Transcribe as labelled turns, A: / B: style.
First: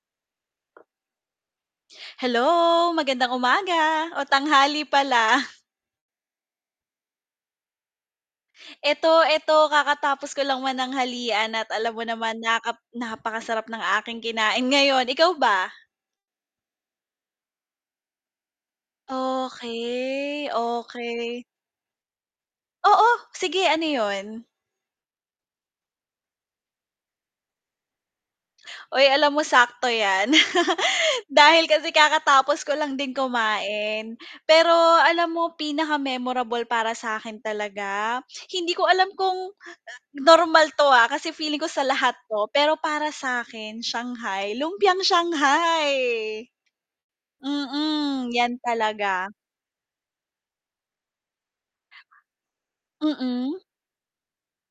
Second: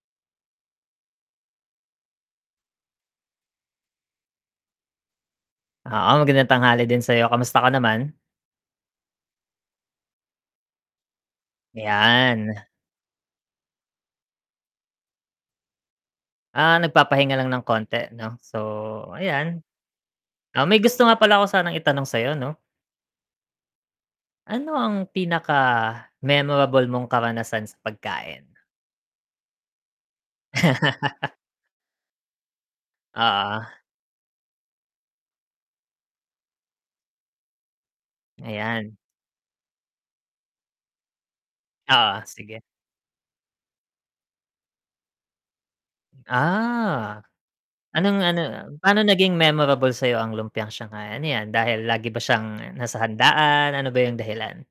A: Hello, magandang umaga, o tanghali pala.
B: Oo, maganda tanghali din sa'yo, kamusta ka naman?
A: 'Eto, 'eto kakatapos ko lang mananghalian at alam mo naman
B: 'Yan.
A: nakap napakasarap ng aking kinain ngayon, ikaw ba?
B: Ah, nagpapahinga lang ng konti, 'no, so, ayan.
A: Okey,
B: Ah, may gusto nga pala
A: okey.
B: ko sanang i-tanong sa'yo, 'no?
A: Oo, sige, ano 'yon?
B: Ano ang pinaka-memorable mong karanasan sa pagkain?
A: Uy, alam mo sakto 'yan. Dahil kasi kakatapos ko lang din
B: Oo.
A: kumain, pero alam mo pinaka-memorable para sa'kin talaga, hindi ko
B: Ayan.
A: alam kung, ah, normal 'to, ah, kasi feeling ko sa lahat
B: Oo,
A: 'to,
B: sige.
A: pero para sa'kin shanghai, lumpiang
B: Hmm,
A: shanghai.
B: ah. Anong
A: Mm,
B: ano,
A: 'yan
B: ah, paano
A: talaga.
B: naging memorable sa'yo ang lumpiang shanghai? Ano 'yan, dahil lagi ba siyang nasa
A: Mm?
B: handaan; ano ba yung dahilan?